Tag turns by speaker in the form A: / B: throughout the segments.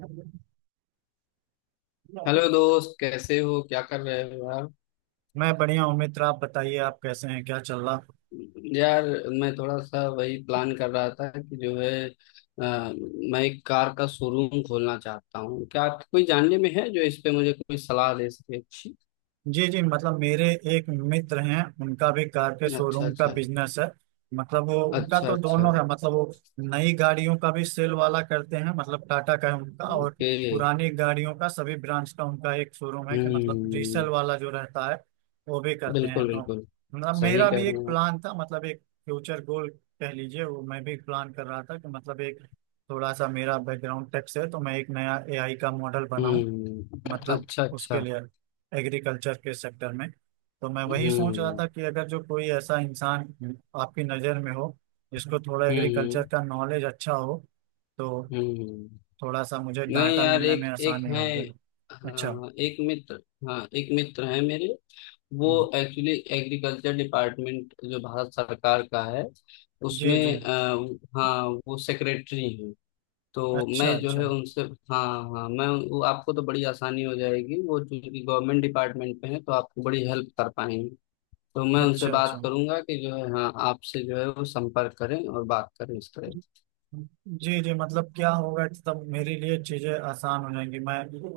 A: मैं
B: हेलो दोस्त, कैसे हो? क्या कर रहे हो यार?
A: बढ़िया हूँ मित्र। आप बताइए, आप कैसे हैं, क्या चल रहा।
B: यार, मैं थोड़ा सा वही प्लान कर रहा था कि जो है मैं एक कार का शोरूम खोलना चाहता हूँ। क्या आपके कोई जानने में है जो इस पे मुझे कोई सलाह दे सके अच्छी?
A: जी जी, मतलब मेरे एक मित्र हैं, उनका भी कार के
B: अच्छा,
A: शोरूम का
B: अच्छा।
A: बिजनेस है। मतलब वो, उनका
B: अच्छा,
A: तो
B: अच्छा।
A: दोनों है, मतलब वो नई गाड़ियों का भी सेल वाला करते हैं, मतलब टाटा का है उनका, और
B: ओके।
A: पुरानी गाड़ियों का सभी ब्रांच का उनका एक शोरूम है कि मतलब रीसेल
B: हम्म।
A: वाला जो रहता है वो भी करते हैं।
B: बिल्कुल,
A: तो
B: बिल्कुल।
A: मतलब
B: सही
A: मेरा
B: कह
A: भी
B: रहे
A: एक
B: हैं आप।
A: प्लान था, मतलब एक फ्यूचर गोल कह लीजिए, वो मैं भी प्लान कर रहा था कि मतलब एक, थोड़ा सा मेरा बैकग्राउंड टेक से है तो मैं एक नया एआई का मॉडल बनाऊं
B: हम्म।
A: मतलब
B: अच्छा,
A: उसके
B: अच्छा।
A: लिए, एग्रीकल्चर के सेक्टर में। तो मैं वही सोच रहा
B: हम्म,
A: था कि अगर जो कोई ऐसा इंसान आपकी नज़र में हो जिसको थोड़ा
B: हम्म।
A: एग्रीकल्चर
B: हम्म,
A: का नॉलेज अच्छा हो, तो
B: हम्म।
A: थोड़ा सा मुझे
B: नहीं
A: डाटा
B: यार,
A: मिलने में
B: एक एक
A: आसानी
B: है।
A: होगी। अच्छा।
B: हाँ, एक मित्र। हाँ, एक मित्र है मेरे। वो
A: हम्म।
B: एक्चुअली एग्रीकल्चर डिपार्टमेंट, जो भारत सरकार का है,
A: जी जी।
B: उसमें हाँ वो सेक्रेटरी हैं। तो
A: अच्छा
B: मैं जो
A: अच्छा।
B: है उनसे, हाँ, हाँ, मैं वो आपको तो बड़ी आसानी हो जाएगी, वो चूंकि गवर्नमेंट डिपार्टमेंट पे है तो आपको बड़ी हेल्प कर पाएंगे। तो मैं उनसे
A: अच्छा अच्छा।
B: बात करूंगा कि जो है, हाँ, आपसे जो है वो संपर्क करें और बात करें इस तरह।
A: जी जी मतलब क्या होगा कि तब मेरे लिए चीजें आसान हो जाएंगी। मैं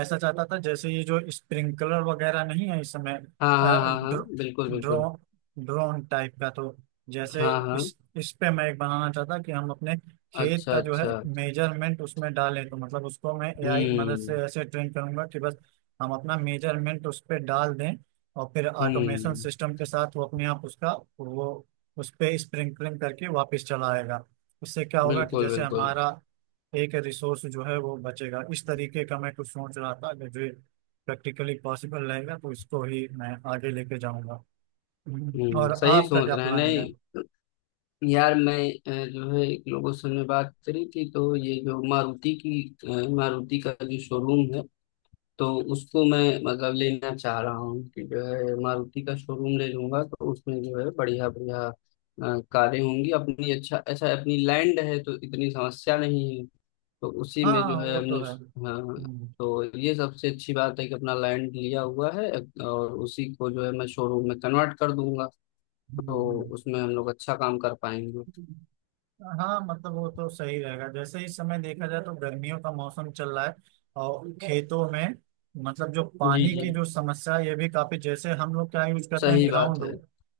A: ऐसा चाहता था, जैसे ये जो स्प्रिंकलर वगैरह नहीं है इस समय,
B: हाँ,
A: अ,
B: हाँ, हाँ, हाँ।
A: ड्रो,
B: बिल्कुल, बिल्कुल।
A: ड्रो, ड्रोन टाइप का, तो जैसे
B: हाँ, हाँ।
A: इस पे मैं एक बनाना चाहता कि हम अपने खेत
B: अच्छा,
A: का जो है
B: अच्छा।
A: मेजरमेंट उसमें डालें, तो मतलब उसको मैं एआई की मदद से
B: हम्म,
A: ऐसे ट्रेन करूंगा कि बस हम अपना मेजरमेंट उस पे डाल दें और फिर ऑटोमेशन
B: हम्म।
A: सिस्टम के साथ वो अपने आप उसका, वो उस पे स्प्रिंकलिंग करके वापस चला आएगा। उससे क्या होगा कि
B: बिल्कुल,
A: जैसे
B: बिल्कुल।
A: हमारा एक रिसोर्स जो है वो बचेगा। इस तरीके का मैं कुछ सोच रहा था कि जो प्रैक्टिकली पॉसिबल रहेगा तो इसको ही मैं आगे लेके जाऊंगा।
B: हम्म।
A: और
B: सही
A: आपका
B: सोच
A: क्या
B: रहे हैं।
A: प्लानिंग है।
B: नहीं यार, मैं जो है एक लोगों से हमने बात करी थी, तो ये जो मारुति का जो शोरूम है, तो उसको मैं मतलब लेना चाह रहा हूँ कि जो है मारुति का शोरूम ले लूंगा। तो उसमें जो है बढ़िया बढ़िया कारें होंगी अपनी। अच्छा, अच्छा। अपनी लैंड है तो इतनी समस्या नहीं है। तो उसी में जो
A: हाँ
B: है
A: वो तो
B: हमने,
A: है।
B: हाँ,
A: हम्म।
B: तो ये सबसे अच्छी बात है कि अपना लैंड लिया हुआ है। और उसी को जो है मैं शोरूम में कन्वर्ट कर दूंगा।
A: हम्म।
B: तो उसमें हम लोग अच्छा काम कर पाएंगे।
A: हम्म। हाँ मतलब वो तो सही रहेगा। जैसे इस समय देखा जाए तो गर्मियों का मौसम चल रहा है, और खेतों में मतलब जो
B: जी,
A: पानी
B: जी।
A: की जो समस्या है ये भी काफी, जैसे हम लोग क्या यूज करते हैं,
B: सही बात
A: ग्राउंड
B: है।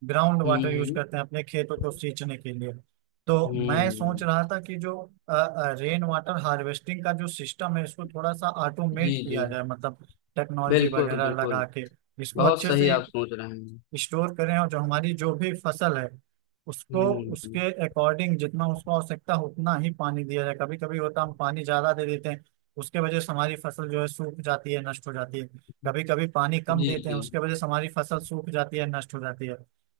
A: ग्राउंड
B: हम्म,
A: वाटर यूज
B: हम्म,
A: करते हैं अपने खेतों को सींचने के लिए। तो मैं सोच
B: हम्म।
A: रहा था कि जो रेन वाटर हार्वेस्टिंग का जो सिस्टम है इसको थोड़ा सा
B: जी,
A: ऑटोमेट
B: जी।
A: किया जाए, मतलब टेक्नोलॉजी
B: बिल्कुल,
A: वगैरह
B: बिल्कुल।
A: लगा के इसको
B: बहुत
A: अच्छे
B: सही
A: से
B: आप सोच रहे हैं।
A: स्टोर करें, और जो हमारी जो भी फसल है उसको
B: हम्म।
A: उसके अकॉर्डिंग, जितना उसको आवश्यकता उतना ही पानी दिया जाए। कभी कभी होता है, हम पानी ज्यादा दे देते हैं, उसके वजह से हमारी फसल जो है सूख जाती है, नष्ट हो जाती है। कभी कभी पानी कम
B: जी,
A: देते हैं,
B: जी।
A: उसके वजह से हमारी फसल सूख जाती है, नष्ट हो जाती है।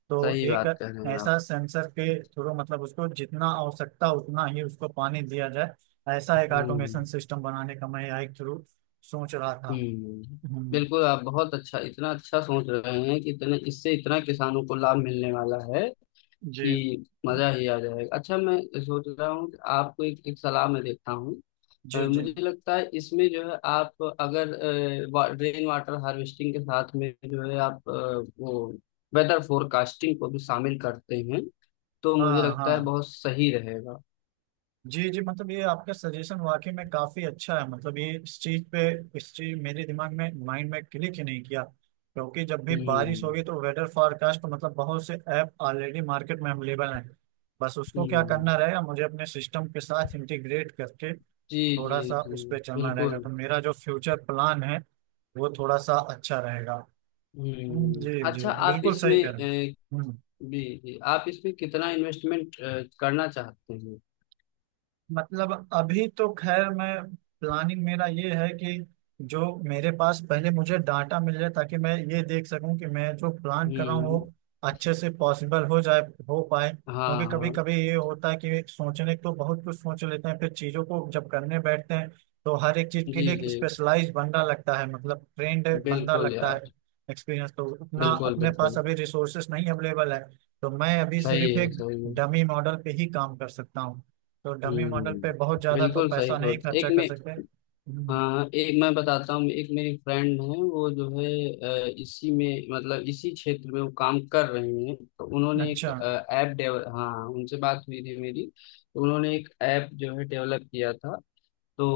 A: तो
B: सही
A: एक
B: बात कह रहे हैं आप।
A: ऐसा सेंसर के थ्रू, मतलब उसको जितना आवश्यकता उतना ही उसको पानी दिया जाए, ऐसा एक ऑटोमेशन
B: हम्म,
A: सिस्टम बनाने का मैं एक थ्रू सोच रहा था।
B: हम्म।
A: हम्म।
B: बिल्कुल, आप बहुत अच्छा इतना अच्छा सोच रहे हैं कि इतने इससे इतना किसानों को लाभ मिलने वाला है
A: जी
B: कि मजा ही आ जाएगा। अच्छा, मैं सोच रहा हूँ कि आपको एक सलाह में देता हूँ।
A: जी। जी।
B: मुझे लगता है इसमें जो है, आप अगर रेन वाटर हार्वेस्टिंग के साथ में जो है आप वो वेदर फोरकास्टिंग को भी शामिल करते हैं, तो मुझे
A: हाँ
B: लगता है
A: हाँ।
B: बहुत सही रहेगा।
A: जी जी मतलब ये आपका सजेशन वाकई में काफी अच्छा है। मतलब ये इस चीज पे, इस चीज मेरे दिमाग में, माइंड में क्लिक ही नहीं किया, क्योंकि जब भी बारिश
B: हम्म,
A: होगी तो वेदर फोरकास्ट, मतलब बहुत से ऐप ऑलरेडी मार्केट में अवेलेबल हैं। बस उसको क्या
B: हम्म।
A: करना रहेगा, मुझे अपने सिस्टम के साथ इंटीग्रेट करके
B: जी, जी,
A: थोड़ा सा
B: जी।
A: उस पर चलना रहेगा, तो
B: बिल्कुल।
A: मेरा जो फ्यूचर प्लान है वो थोड़ा सा अच्छा रहेगा। जी
B: हम्म।
A: जी
B: अच्छा, आप
A: बिल्कुल सही
B: इसमें
A: कह रहे हैं। हम्म।
B: जी, जी, आप इसमें कितना इन्वेस्टमेंट करना चाहते हैं?
A: मतलब अभी तो खैर मैं, प्लानिंग मेरा ये है कि जो मेरे पास पहले मुझे डाटा मिल जाए, ताकि मैं ये देख सकूं कि मैं जो प्लान कर रहा हूँ
B: हम्म।
A: वो अच्छे से पॉसिबल हो जाए, हो पाए।
B: हाँ,
A: क्योंकि कभी
B: हाँ।
A: कभी ये होता है कि सोचने तो बहुत कुछ सोच लेते हैं, फिर चीज़ों को जब करने बैठते हैं तो हर एक चीज़ के
B: जी,
A: लिए एक
B: जी।
A: स्पेशलाइज बंदा लगता है, मतलब ट्रेंड बंदा
B: बिल्कुल
A: लगता
B: यार।
A: है। एक्सपीरियंस तो उतना
B: बिल्कुल,
A: अपने पास
B: बिल्कुल।
A: अभी, रिसोर्सेस नहीं अवेलेबल है, तो मैं अभी
B: सही
A: सिर्फ
B: है,
A: एक
B: सही है।
A: डमी मॉडल पे ही काम कर सकता हूँ। तो डमी मॉडल पे बहुत
B: हम्म।
A: ज्यादा तो
B: बिल्कुल सही
A: पैसा नहीं
B: सोच,
A: खर्चा
B: एक
A: कर
B: में,
A: सकते। हम्म।
B: हाँ, एक मैं बताता हूँ, एक मेरी फ्रेंड है वो जो है, इसी में मतलब इसी क्षेत्र में वो काम कर रही हैं। तो उन्होंने एक
A: अच्छा।
B: ऐप डेवल हाँ, उनसे बात हुई थी मेरी। तो उन्होंने एक ऐप जो है डेवलप किया था। तो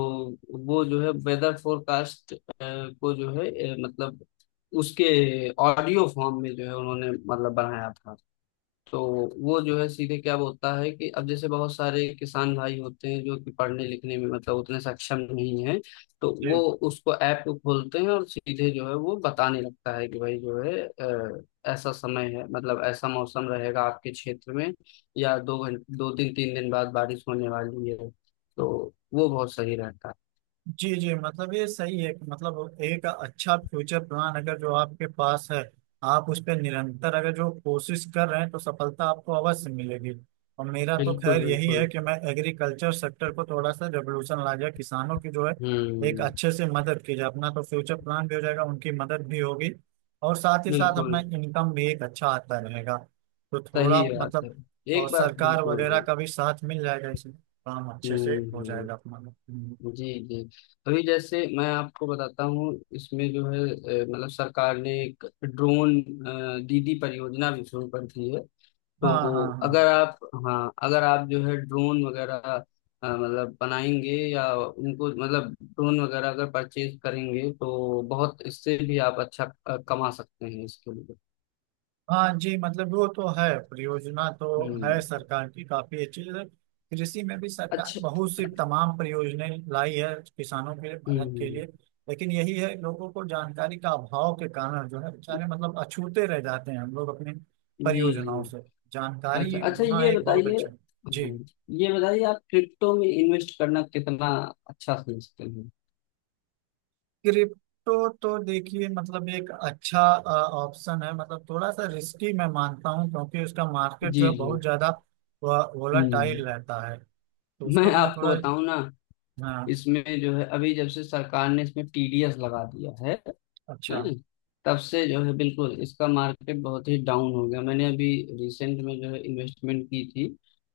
B: वो जो है वेदर फोरकास्ट को जो है मतलब उसके ऑडियो फॉर्म में जो है उन्होंने मतलब बनाया था। तो वो जो है सीधे क्या बोलता है कि अब जैसे बहुत सारे किसान भाई होते हैं जो कि पढ़ने लिखने में मतलब उतने सक्षम नहीं है, तो वो
A: जी
B: उसको ऐप को खोलते हैं और सीधे जो है वो बताने लगता है कि भाई जो है, ऐसा समय है मतलब ऐसा मौसम रहेगा आपके क्षेत्र में, या 2 घंटे, 2 दिन, 3 दिन बाद बारिश होने वाली है। तो वो बहुत सही रहता है।
A: जी। जी मतलब ये सही है कि मतलब एक अच्छा फ्यूचर प्लान अगर जो आपके पास है, आप उस पर निरंतर अगर जो कोशिश कर रहे हैं, तो सफलता आपको अवश्य मिलेगी। और मेरा तो
B: बिल्कुल,
A: खैर यही है
B: बिल्कुल।
A: कि मैं एग्रीकल्चर सेक्टर को थोड़ा सा रेवोल्यूशन ला जाए, किसानों की जो है एक
B: हम्म।
A: अच्छे से मदद की जाए। अपना तो फ्यूचर प्लान भी हो जाएगा, उनकी मदद भी होगी, और साथ ही साथ
B: बिल्कुल।
A: अपना इनकम भी एक अच्छा आता रहेगा। तो थोड़ा
B: सही बात
A: मतलब,
B: है।
A: और
B: एक बार।
A: सरकार
B: बिल्कुल,
A: वगैरह
B: बिल्कुल।
A: का भी साथ मिल जाएगा, इसमें काम अच्छे
B: हम्म,
A: से हो जाएगा अपना।
B: जी, जी। अभी जैसे मैं आपको बताता हूँ, इसमें जो है मतलब सरकार ने एक ड्रोन दीदी परियोजना भी शुरू कर दी है। तो
A: हाँ हाँ हाँ
B: अगर आप, हाँ, अगर आप जो है ड्रोन वगैरह मतलब बनाएंगे, या उनको मतलब ड्रोन वगैरह अगर परचेज करेंगे, तो बहुत इससे भी आप अच्छा कमा सकते हैं इसके लिए।
A: हाँ। जी मतलब वो तो है, परियोजना तो
B: हम्म।
A: है सरकार की काफी अच्छी। जैसे कृषि में भी सरकार
B: अच्छा।
A: बहुत सी तमाम परियोजनाएं लाई है किसानों के मदद के
B: हम्म।
A: लिए। लेकिन यही है, लोगों को जानकारी का अभाव के कारण जो है, बेचारे मतलब अछूते रह जाते हैं हम लोग अपनी
B: जी, जी।
A: परियोजनाओं से।
B: अच्छा,
A: जानकारी
B: अच्छा,
A: होना
B: ये
A: एक बहुत
B: बताइए।
A: अच्छा। जी।
B: हम्म, ये बताइए, आप क्रिप्टो में इन्वेस्ट करना कितना अच्छा समझते हैं?
A: क्रिप्टो तो देखिए, मतलब एक अच्छा ऑप्शन है, मतलब थोड़ा सा रिस्की मैं मानता हूँ, क्योंकि उसका मार्केट जो
B: जी,
A: है
B: जी।
A: बहुत ज्यादा वोलाटाइल
B: हम्म।
A: रहता है। तो उसको
B: मैं
A: तो मैं
B: आपको
A: थोड़ा,
B: बताऊं ना,
A: हाँ।
B: इसमें जो है अभी जब से सरकार ने इसमें टीडीएस लगा दिया है
A: अच्छा।
B: है तब से जो है बिल्कुल इसका मार्केट बहुत ही डाउन हो गया। मैंने अभी रिसेंट में जो है इन्वेस्टमेंट की थी,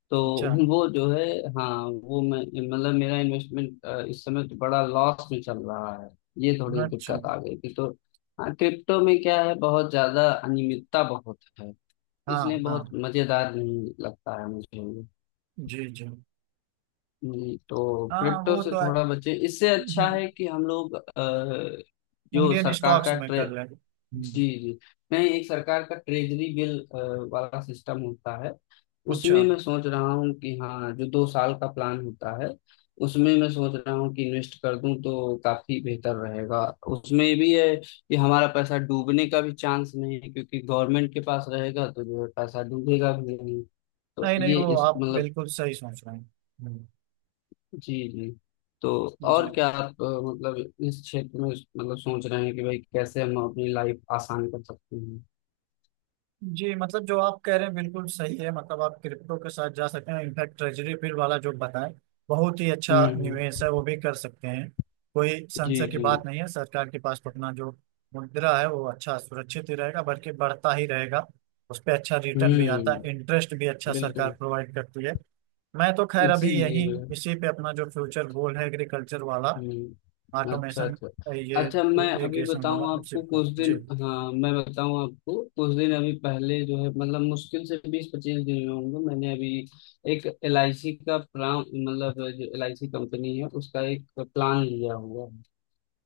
B: तो
A: अच्छा
B: वो जो है, हाँ वो मैं मतलब, मेरा इन्वेस्टमेंट इस समय तो बड़ा लॉस में चल रहा है। ये थोड़ी
A: अच्छा।
B: दिक्कत आ गई थी तो, हाँ, क्रिप्टो में क्या है, बहुत ज्यादा अनियमितता बहुत है, इसलिए
A: हाँ
B: बहुत
A: हाँ।
B: मजेदार नहीं लगता है मुझे ये।
A: जी जी।
B: तो
A: हाँ
B: क्रिप्टो
A: वो
B: से
A: तो है।
B: थोड़ा बचे, इससे अच्छा
A: हम्म,
B: है कि हम लोग जो
A: इंडियन
B: सरकार
A: स्टॉक्स
B: का,
A: में
B: जी,
A: कर लेंगे। हम्म।
B: जी, मैं, एक सरकार का ट्रेजरी बिल वाला सिस्टम होता है,
A: अच्छा।
B: उसमें मैं सोच रहा हूँ कि, हाँ, जो 2 साल का प्लान होता है, उसमें मैं सोच रहा हूँ कि इन्वेस्ट कर दूं तो काफी बेहतर रहेगा। उसमें ये भी है कि हमारा पैसा डूबने का भी चांस नहीं है क्योंकि गवर्नमेंट के पास रहेगा तो जो है पैसा डूबेगा भी नहीं। तो
A: नहीं नहीं,
B: ये
A: वो
B: इस
A: आप
B: मतलब,
A: बिल्कुल सही सोच रहे हैं। हम्म।
B: जी, जी। तो
A: जी
B: और क्या आप मतलब इस क्षेत्र में मतलब सोच रहे हैं कि भाई कैसे हम अपनी लाइफ आसान कर सकते हैं?
A: जी मतलब जो आप कह रहे हैं बिल्कुल सही है। मतलब आप क्रिप्टो के साथ जा सकते हैं, इनफैक्ट ट्रेजरी बिल वाला जो बताएं बहुत ही अच्छा
B: हम्म,
A: निवेश है, वो भी कर सकते हैं। कोई
B: जी,
A: संशय की
B: जी।
A: बात नहीं है, सरकार के पास अपना जो मुद्रा है वो अच्छा सुरक्षित ही रहेगा, बल्कि बढ़ता ही रहेगा। उस पर अच्छा रिटर्न भी आता
B: हम्म।
A: है, इंटरेस्ट भी अच्छा सरकार
B: बिल्कुल।
A: प्रोवाइड करती है। मैं तो खैर अभी
B: इसीलिए
A: यही,
B: जो है,
A: इसी पे अपना जो फ्यूचर गोल है एग्रीकल्चर वाला,
B: हम्म। अच्छा,
A: ऑटोमेशन,
B: अच्छा।
A: ये
B: अच्छा, मैं अभी
A: इरिगेशन वाला
B: बताऊं
A: उसी
B: आपको
A: पर।
B: कुछ दिन,
A: जी।
B: हाँ मैं बताऊं आपको, कुछ दिन अभी पहले जो है, मतलब मुश्किल से 20-25 दिन में होंगे, मैंने अभी एक LIC का प्लान, मतलब जो LIC कंपनी है, उसका एक प्लान लिया हुआ है।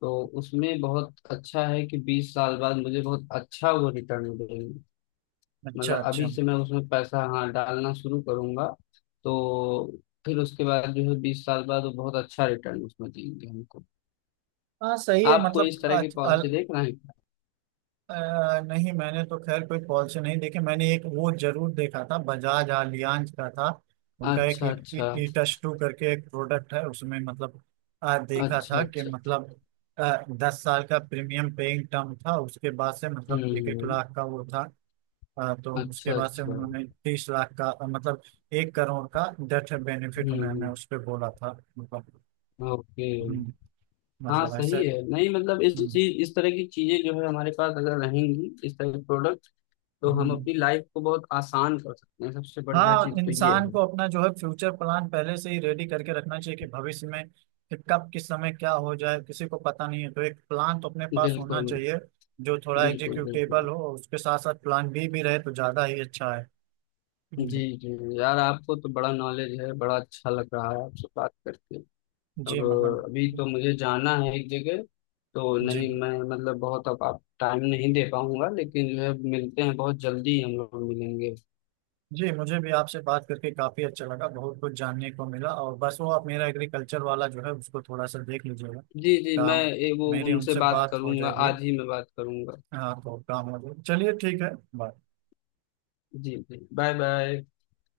B: तो उसमें बहुत अच्छा है कि 20 साल बाद मुझे बहुत अच्छा वो रिटर्न मिलेगा।
A: अच्छा
B: मतलब
A: अच्छा।
B: अभी से मैं उसमें पैसा, हाँ, डालना शुरू करूंगा। तो फिर उसके बाद जो है 20 साल बाद वो बहुत अच्छा रिटर्न उसमें देंगे हमको।
A: हाँ सही है
B: आप कोई
A: मतलब।
B: इस तरह की पॉलिसी देख रहे हैं क्या?
A: नहीं मैंने तो खैर कोई पॉलिसी नहीं देखी। मैंने एक वो जरूर देखा था, बजाज आलियांज का था, उनका एक
B: अच्छा, अच्छा।
A: ईटस टू करके एक प्रोडक्ट है, उसमें मतलब देखा
B: अच्छा,
A: था कि
B: अच्छा।
A: मतलब, 10 साल का प्रीमियम पेइंग टर्म था, उसके बाद से मतलब एक एक
B: हम्म।
A: लाख का वो था, तो उसके
B: अच्छा,
A: बाद से
B: अच्छा।
A: उन्होंने 30 लाख का मतलब 1 करोड़ का डेथ बेनिफिट उन्होंने
B: हम्म।
A: उस पर बोला था। मतलब।
B: ओके।
A: हम्म।
B: हाँ,
A: मतलब ऐसे।
B: सही है। नहीं मतलब इस
A: हम्म।
B: चीज, इस तरह की चीजें जो है हमारे पास अगर रहेंगी, इस तरह के प्रोडक्ट, तो हम
A: हम्म।
B: अपनी लाइफ को बहुत आसान कर सकते हैं। सबसे बढ़िया
A: हाँ
B: चीज तो ये
A: इंसान
B: है।
A: को अपना जो है फ्यूचर प्लान पहले से ही रेडी करके रखना चाहिए, कि भविष्य में कि कब किस समय क्या हो जाए किसी को पता नहीं है, तो एक प्लान तो अपने पास होना
B: बिल्कुल,
A: चाहिए जो थोड़ा
B: बिल्कुल। बिल्कुल।
A: एग्जीक्यूटेबल हो, और उसके साथ साथ प्लान बी भी रहे तो ज्यादा ही अच्छा है।
B: जी,
A: हम्म।
B: जी। यार, आपको तो बड़ा नॉलेज है। बड़ा अच्छा लग रहा है आपसे बात करके। अब
A: जी मतलब।
B: अभी तो मुझे जाना है एक जगह, तो
A: जी
B: नहीं मैं मतलब बहुत अब आप टाइम नहीं दे पाऊंगा, लेकिन जो है मिलते हैं, बहुत जल्दी हम लोग मिलेंगे।
A: जी मुझे भी आपसे बात करके काफी अच्छा लगा, बहुत कुछ जानने को मिला। और बस वो आप मेरा एग्रीकल्चर वाला जो है उसको थोड़ा सा देख लीजिएगा,
B: जी, जी। मैं
A: काम,
B: वो
A: मेरी
B: उनसे
A: उनसे
B: बात
A: बात हो
B: करूंगा,
A: जाएगी।
B: आज ही मैं बात करूंगा।
A: हाँ तो काम हो जाए, चलिए ठीक है। बाय।
B: जी, जी। Bye, bye.